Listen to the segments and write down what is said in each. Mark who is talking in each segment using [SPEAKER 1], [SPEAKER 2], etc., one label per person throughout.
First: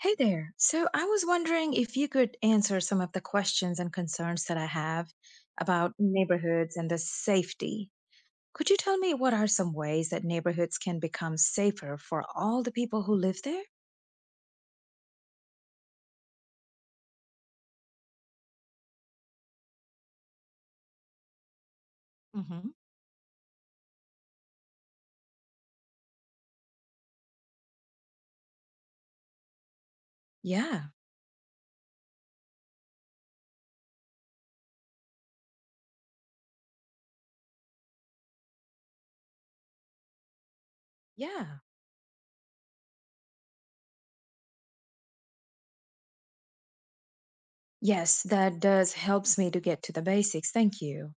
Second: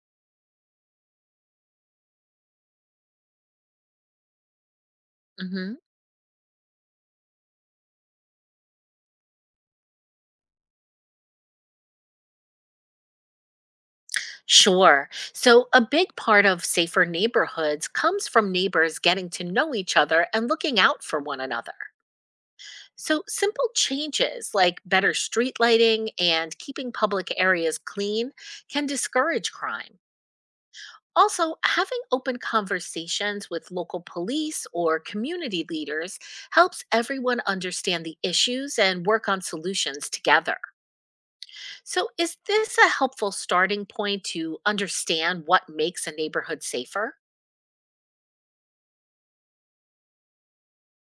[SPEAKER 1] Hey there. So I was wondering if you could answer some of the questions and concerns that I have
[SPEAKER 2] Hmm.
[SPEAKER 1] about neighborhoods and the safety. Could you tell me what are some ways that neighborhoods can become safer for all the people who live there?
[SPEAKER 2] Sure. So, a big part of safer neighborhoods comes from neighbors getting to know each other and looking out for one another.
[SPEAKER 1] Hmm.
[SPEAKER 2] So, simple changes like better street lighting and keeping public areas clean can discourage crime.
[SPEAKER 1] Yeah.
[SPEAKER 2] Also, having open conversations with local police or community leaders helps everyone understand the issues and work on solutions together.
[SPEAKER 1] Yeah.
[SPEAKER 2] So, is this a helpful starting point to understand what makes a neighborhood safer?
[SPEAKER 1] Yes, that does helps me to get to the basics. Thank you.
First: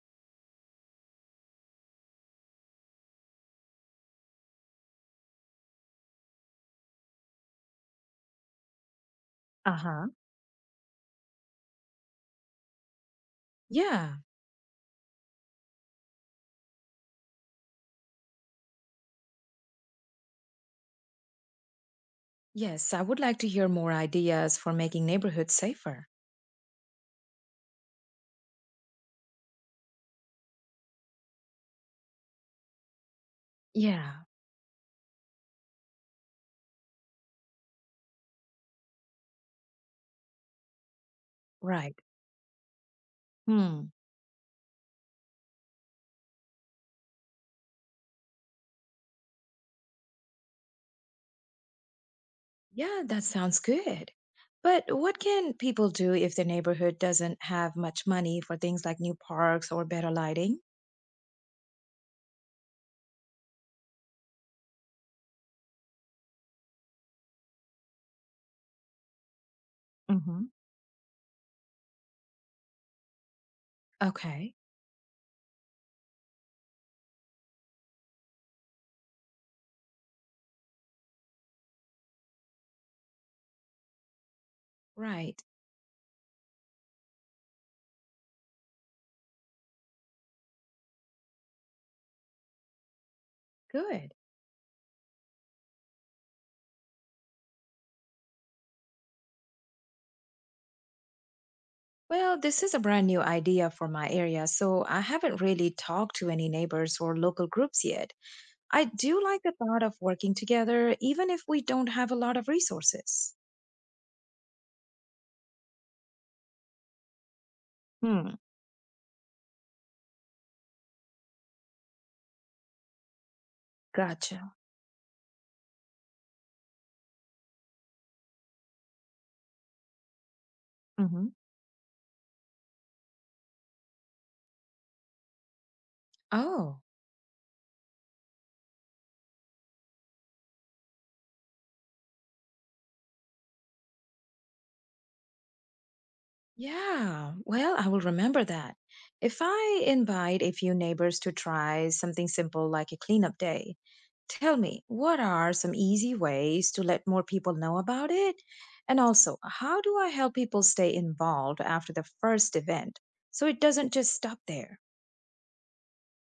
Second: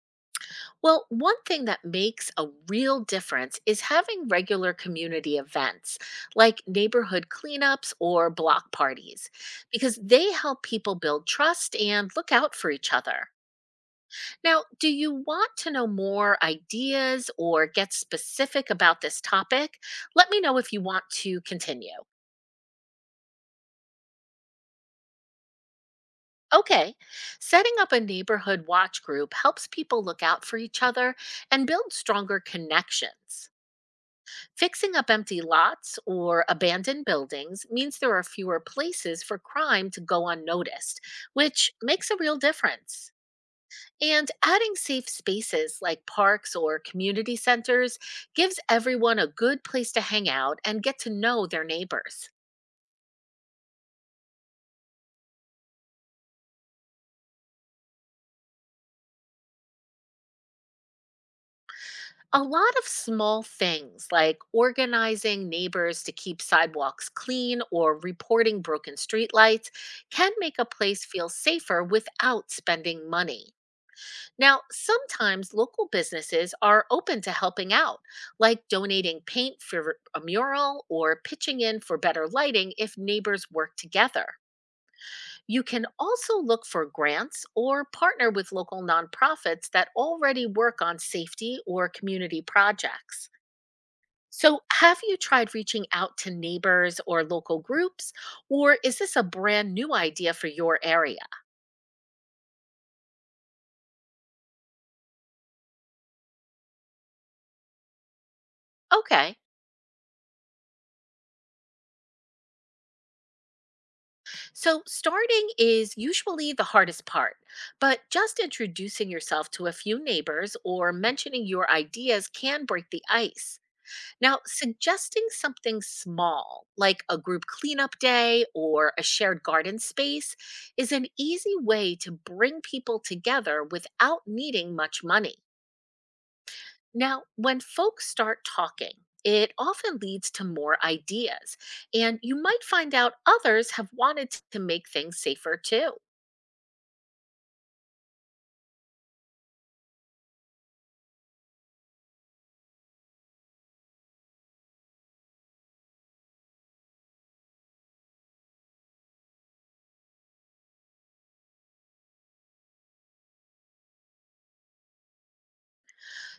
[SPEAKER 2] Well, one thing that makes a real difference is having regular community events like neighborhood cleanups or block parties, because
[SPEAKER 1] Uh-huh.
[SPEAKER 2] they help people build trust and look out for each other.
[SPEAKER 1] Yeah.
[SPEAKER 2] Now, do you want to know more ideas or get specific about this topic? Let me know if you want to continue.
[SPEAKER 1] Yes, I would like to hear more ideas for making neighborhoods safer.
[SPEAKER 2] Okay, setting up a neighborhood watch group helps people look out for each other and build stronger connections.
[SPEAKER 1] Yeah,
[SPEAKER 2] Fixing up empty lots or abandoned buildings means there are fewer places for crime to go unnoticed, which
[SPEAKER 1] right.
[SPEAKER 2] makes a real difference.
[SPEAKER 1] Hmm.
[SPEAKER 2] And adding safe spaces like parks or community centers gives everyone a good place to hang out and get to know their neighbors.
[SPEAKER 1] Yeah, that sounds good. But what can people do if their neighborhood doesn't have much money for things like new parks or better lighting?
[SPEAKER 2] A lot of small things like organizing neighbors to keep sidewalks clean or reporting broken streetlights can
[SPEAKER 1] Hmm.
[SPEAKER 2] make a place feel safer without spending money.
[SPEAKER 1] Okay,
[SPEAKER 2] Now, sometimes local businesses are open to helping out, like donating paint for a mural or pitching in for better lighting if neighbors work together.
[SPEAKER 1] right.
[SPEAKER 2] You can also look for grants or partner with local nonprofits that already work on safety or community projects.
[SPEAKER 1] Good.
[SPEAKER 2] So, have you tried reaching out to neighbors or local groups, or is this a brand new idea for your area?
[SPEAKER 1] Well, this is a brand new idea for my area, so I haven't really talked to any neighbors or local groups yet. I do
[SPEAKER 2] Okay,
[SPEAKER 1] like the thought of working together, even if we don't have a lot of resources.
[SPEAKER 2] so starting is usually the hardest part, but
[SPEAKER 1] Hmm.
[SPEAKER 2] just introducing yourself to a few neighbors or mentioning your ideas can break the ice. Now,
[SPEAKER 1] Gotcha.
[SPEAKER 2] suggesting something small, like a group cleanup day or a shared garden space, is an
[SPEAKER 1] Hmm.
[SPEAKER 2] easy way to bring people together without needing much money.
[SPEAKER 1] Oh.
[SPEAKER 2] Now, when folks start talking, it often leads to more ideas, and you might find out others have wanted to make things safer too.
[SPEAKER 1] Yeah, well, I will remember that. If I invite a few neighbors to try something simple like a cleanup day, tell me, what are some easy ways to let more people know about it? And also, how do I help people stay involved after the first event so it doesn't just stop there?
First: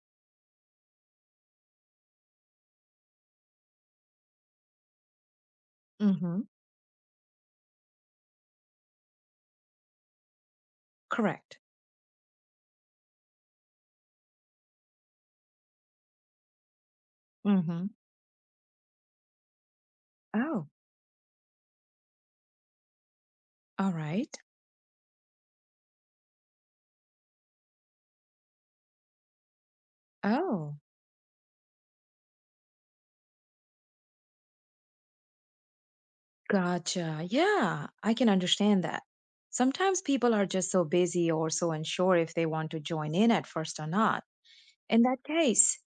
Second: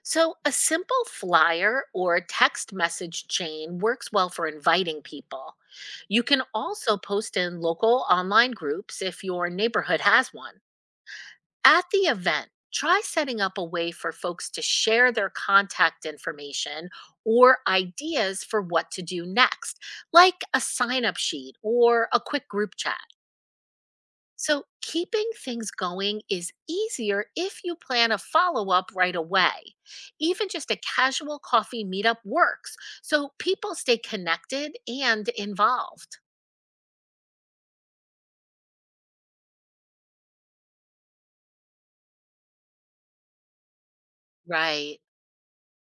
[SPEAKER 2] So, a simple flyer or text message chain works well for inviting people. You
[SPEAKER 1] Mm-hmm.
[SPEAKER 2] can also post in local online groups if your neighborhood has one.
[SPEAKER 1] Correct.
[SPEAKER 2] At the event, try setting up a way for folks to share their contact information or
[SPEAKER 1] Mm-hmm.
[SPEAKER 2] ideas for what to do next, like a
[SPEAKER 1] Oh,
[SPEAKER 2] sign up sheet or a quick group chat.
[SPEAKER 1] all right.
[SPEAKER 2] So, keeping things going is easier if you plan a follow up right away. Even just
[SPEAKER 1] Oh.
[SPEAKER 2] a casual coffee meetup works so people stay connected and involved.
[SPEAKER 1] Gotcha. Yeah, I can understand that. Sometimes people are just so busy or so unsure if they want to join in at first or not.
[SPEAKER 2] Right.
[SPEAKER 1] In that case,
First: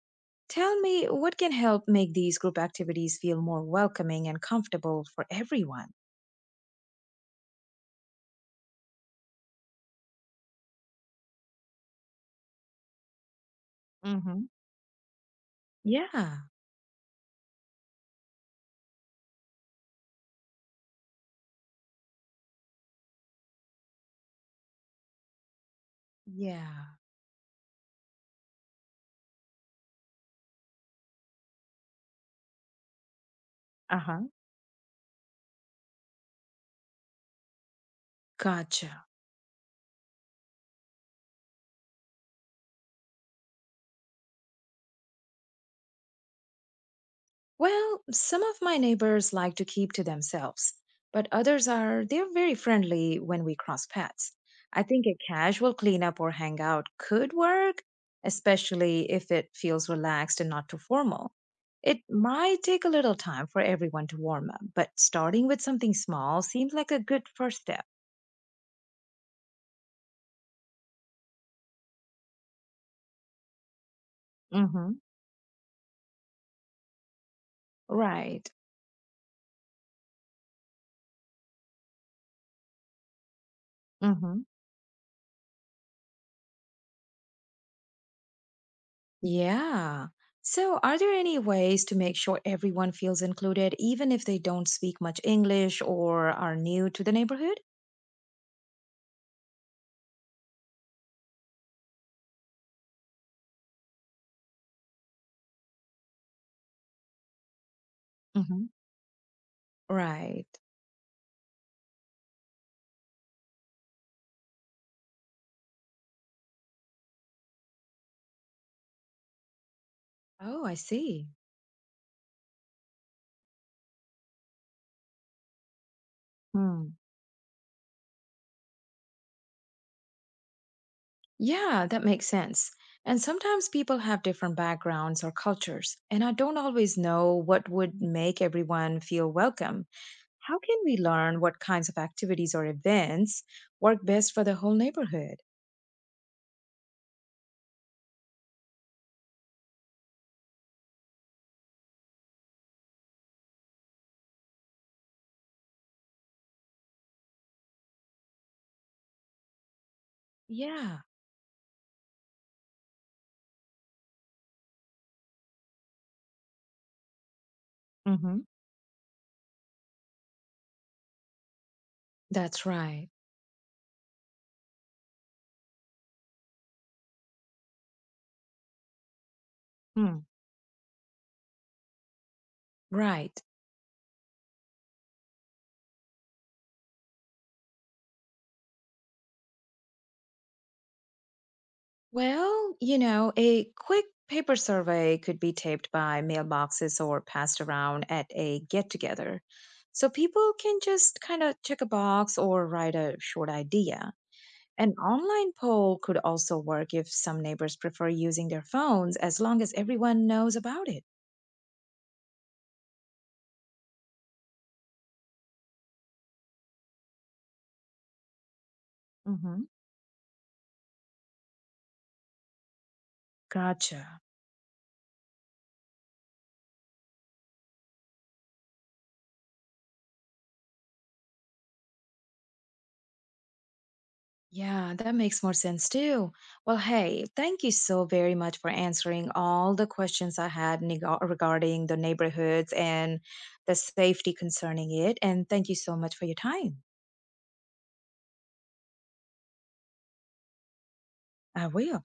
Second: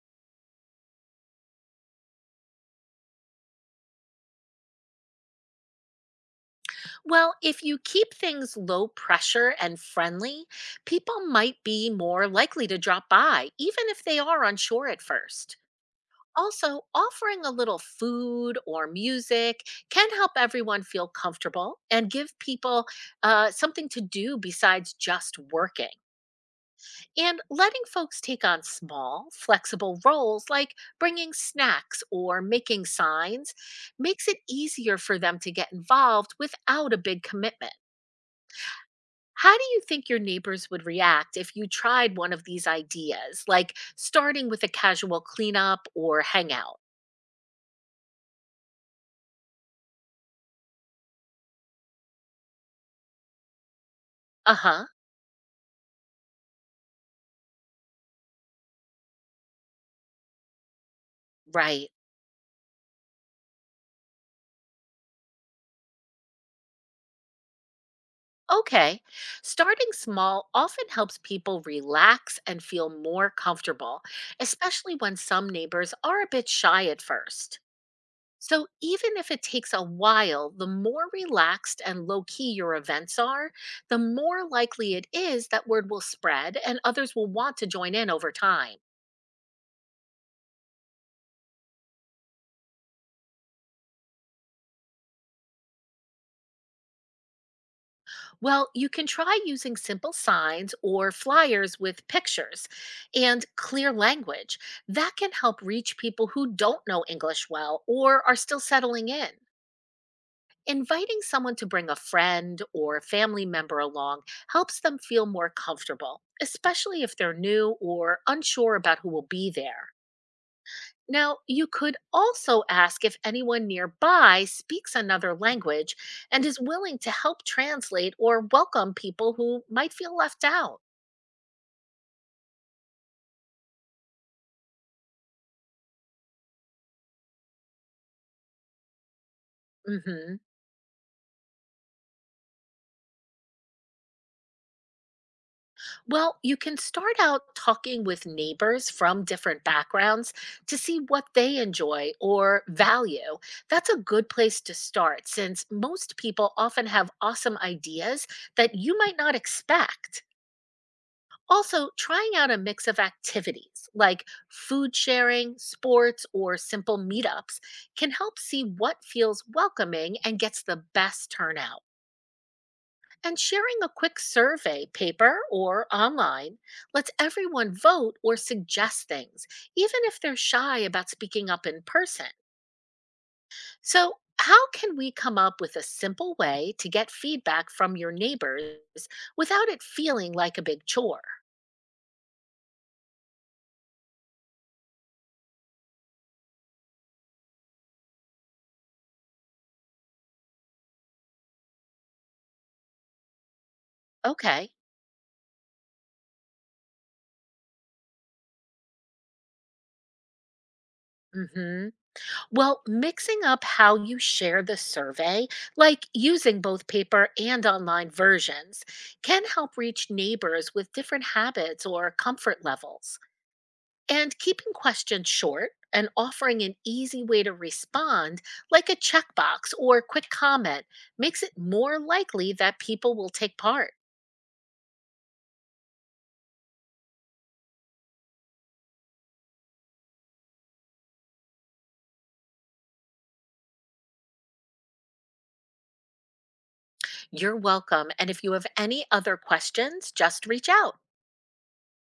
[SPEAKER 1] tell me, what can help make these group activities feel more welcoming and comfortable for everyone?
[SPEAKER 2] Well, if you keep things low pressure and friendly, people might be more likely to drop by, even if they are
[SPEAKER 1] Hmm.
[SPEAKER 2] unsure at first.
[SPEAKER 1] Yeah,
[SPEAKER 2] Also, offering a little food or music can help everyone feel comfortable and give people something to do besides just working.
[SPEAKER 1] yeah.
[SPEAKER 2] And letting folks take on small, flexible roles like bringing snacks or making signs
[SPEAKER 1] Uh huh.
[SPEAKER 2] makes it easier for them to get involved without a big commitment.
[SPEAKER 1] Gotcha.
[SPEAKER 2] How do you think your neighbors would react if you tried one of these ideas, like starting with a casual cleanup or hangout?
[SPEAKER 1] Well, some of my neighbors like to keep to themselves, but they're very friendly when we cross paths.
[SPEAKER 2] Uh
[SPEAKER 1] I
[SPEAKER 2] huh,
[SPEAKER 1] think a casual cleanup or hangout could work, especially if it feels relaxed and not too formal.
[SPEAKER 2] right.
[SPEAKER 1] It might take a little time for everyone to warm up, but starting with something small seems like a good first step.
[SPEAKER 2] Okay. Starting small often helps people relax and feel more comfortable, especially
[SPEAKER 1] Hmm.
[SPEAKER 2] when some neighbors are a bit shy at first.
[SPEAKER 1] Right.
[SPEAKER 2] So, even if it takes a while, the more relaxed and low key your events are, the more
[SPEAKER 1] Hmm.
[SPEAKER 2] likely it is that word will spread and others will want to join in over time.
[SPEAKER 1] Yeah. So, are there any ways to make sure everyone feels included, even if they don't speak much English or are new to the neighborhood?
[SPEAKER 2] Well, you can try using simple signs or flyers with pictures and clear language. That can help reach people who don't know English well or are still
[SPEAKER 1] Hmm.
[SPEAKER 2] settling in.
[SPEAKER 1] Right.
[SPEAKER 2] Inviting someone to bring a friend or a family member along helps them feel more comfortable, especially if they're new or unsure about who will be there.
[SPEAKER 1] Oh, I see.
[SPEAKER 2] Now, you could also ask if anyone nearby speaks another language and is
[SPEAKER 1] Hmm.
[SPEAKER 2] willing to help translate or welcome people who might feel left out.
[SPEAKER 1] Yeah, that makes sense. And sometimes people have different backgrounds or cultures, and I don't always know what would make everyone feel welcome.
[SPEAKER 2] Mhm.
[SPEAKER 1] How can we learn what kinds of activities or events work best for the whole neighborhood?
[SPEAKER 2] Well, you can start out talking with neighbors from different backgrounds to see what they enjoy or value. That's a good place to start since most people often have awesome ideas that you might not expect.
[SPEAKER 1] Yeah,
[SPEAKER 2] Also, trying out a mix of activities like food sharing, sports, or simple meetups can help
[SPEAKER 1] hmm
[SPEAKER 2] see what feels welcoming and gets the best turnout.
[SPEAKER 1] that's right.
[SPEAKER 2] And sharing a quick survey, paper or online, lets everyone vote or suggest things, even if
[SPEAKER 1] Hmm.
[SPEAKER 2] they're shy about speaking up in person.
[SPEAKER 1] Right.
[SPEAKER 2] So, how can we come up with a simple way to get feedback from your neighbors without it feeling like a big chore?
[SPEAKER 1] Well, a quick paper survey could be taped by mailboxes or passed around at a get together. So people can just kind of check a box or write a short idea.
[SPEAKER 2] Okay.
[SPEAKER 1] An online poll could also work if some neighbors prefer using their phones as long as everyone knows about it.
[SPEAKER 2] Mm hmm. Well, mixing up how you share the survey, like using both paper and online versions, can
[SPEAKER 1] Hmm.
[SPEAKER 2] help reach neighbors with different habits or comfort levels.
[SPEAKER 1] Gotcha.
[SPEAKER 2] And keeping questions short and offering an easy way to respond, like a checkbox or quick comment, makes it more likely that people will take part.
[SPEAKER 1] Yeah, that makes more sense too. Well, hey, thank you so very much for answering all the questions I had regarding the neighborhoods and the safety concerning it. And thank you so much for your time.
[SPEAKER 2] You're welcome. And if you have any other questions, just reach out.
[SPEAKER 1] I will.